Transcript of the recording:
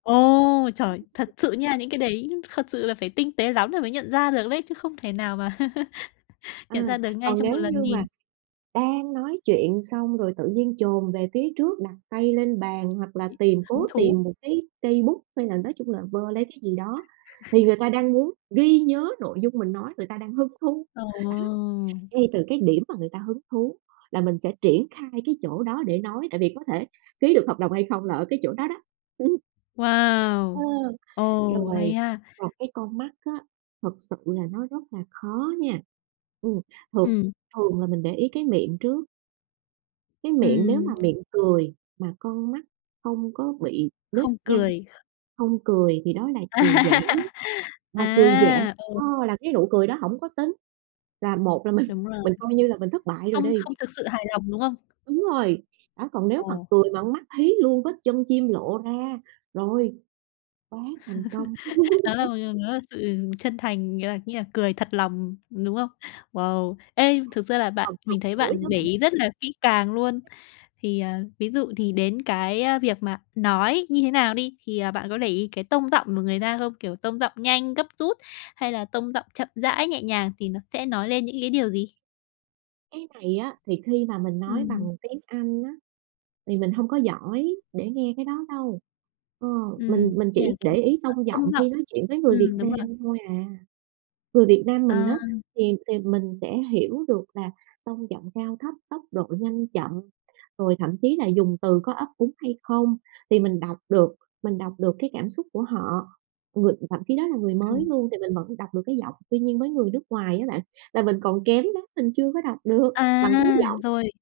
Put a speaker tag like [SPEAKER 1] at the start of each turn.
[SPEAKER 1] Ồ, trời, thật sự nha, những cái đấy thật sự là phải tinh tế lắm là mới nhận ra được đấy, chứ không thể nào mà nhận
[SPEAKER 2] Ừm,
[SPEAKER 1] ra được ngay
[SPEAKER 2] còn
[SPEAKER 1] trong 1
[SPEAKER 2] nếu
[SPEAKER 1] lần
[SPEAKER 2] như mà
[SPEAKER 1] nhìn.
[SPEAKER 2] đang nói chuyện xong rồi tự nhiên chồm về phía trước đặt tay lên bàn hoặc là tìm
[SPEAKER 1] Hứng
[SPEAKER 2] cố
[SPEAKER 1] thú.
[SPEAKER 2] tìm một cái cây bút hay là nói chung là vơ lấy cái gì đó, thì người ta đang muốn ghi nhớ nội dung mình nói, người ta đang hứng thú,
[SPEAKER 1] Ờ.
[SPEAKER 2] đó. Ngay từ cái điểm mà người ta hứng thú là mình sẽ triển khai cái chỗ đó để nói, tại vì có thể ký được hợp đồng hay không là ở cái chỗ đó đó. Ờ,
[SPEAKER 1] Wow, ồ,
[SPEAKER 2] rồi
[SPEAKER 1] hay ha.
[SPEAKER 2] còn cái con mắt á, thực sự là nó rất là khó nha. Ừm, thường
[SPEAKER 1] Ừm.
[SPEAKER 2] thường là mình để ý cái miệng trước. Cái miệng nếu mà
[SPEAKER 1] Ừm.
[SPEAKER 2] miệng cười mà con mắt không có bị nếp
[SPEAKER 1] Không
[SPEAKER 2] nhăn,
[SPEAKER 1] cười, kh
[SPEAKER 2] không cười thì đó là cười giả. Mà cười giả,
[SPEAKER 1] À, ừ.
[SPEAKER 2] ơ, là cái nụ cười đó hổng có tính là một là mình
[SPEAKER 1] Đúng rồi.
[SPEAKER 2] mình coi như là mình thất bại rồi
[SPEAKER 1] Không
[SPEAKER 2] đi.
[SPEAKER 1] không thực sự hài lòng, đúng không?
[SPEAKER 2] Đúng rồi, đó, còn nếu
[SPEAKER 1] Ờ.
[SPEAKER 2] mà cười mà con mắt hí luôn, vết chân chim lộ ra, rồi, quá thành công.
[SPEAKER 1] Đó là [unintelligible] nó là sự chân thành, nghĩa là nghĩa là cười thật lòng, đúng không? Wow, ê, thực ra là bạn
[SPEAKER 2] Còn cười
[SPEAKER 1] mình thấy
[SPEAKER 2] mũi nữa
[SPEAKER 1] bạn để
[SPEAKER 2] bạn.
[SPEAKER 1] ý rất là kỹ càng luôn. Thì, à, ví dụ thì đến cái, ơ, việc mà nói như thế nào đi, thì, à, bạn có để ý cái tông giọng của người ta không? Kiểu, tông giọng nhanh, gấp rút hay là tông giọng chậm rãi, nhẹ nhàng thì nó sẽ nói lên những cái điều gì?
[SPEAKER 2] Cái này á, thì khi mà mình nói
[SPEAKER 1] Ừm.
[SPEAKER 2] bằng tiếng Anh á, thì mình hông có giỏi để nghe cái đó đâu. Ờ, mình
[SPEAKER 1] Ừm,
[SPEAKER 2] mình
[SPEAKER 1] như là,
[SPEAKER 2] chỉ
[SPEAKER 1] kiểu,
[SPEAKER 2] để
[SPEAKER 1] cái,
[SPEAKER 2] ý
[SPEAKER 1] à,
[SPEAKER 2] tông giọng
[SPEAKER 1] tông giọng.
[SPEAKER 2] khi nói chuyện với người Việt
[SPEAKER 1] Ừm, đúng rồi.
[SPEAKER 2] Nam thôi à. Người Việt Nam mình
[SPEAKER 1] À.
[SPEAKER 2] á, thì thì mình sẽ hiểu được là tông giọng cao thấp, tốc độ nhanh chậm, rồi thậm chí là dùng từ có ấp úng hay không, thì mình đọc được, mình đọc được cái cảm xúc của họ. Người thậm chí đó là người mới
[SPEAKER 1] Ừm.
[SPEAKER 2] luôn thì mình vẫn đọc được cái giọng. Tuy nhiên với người nước ngoài á bạn, là mình còn kém lắm, mình chưa có đọc được
[SPEAKER 1] À!
[SPEAKER 2] bằng cái giọng.
[SPEAKER 1] Rồi.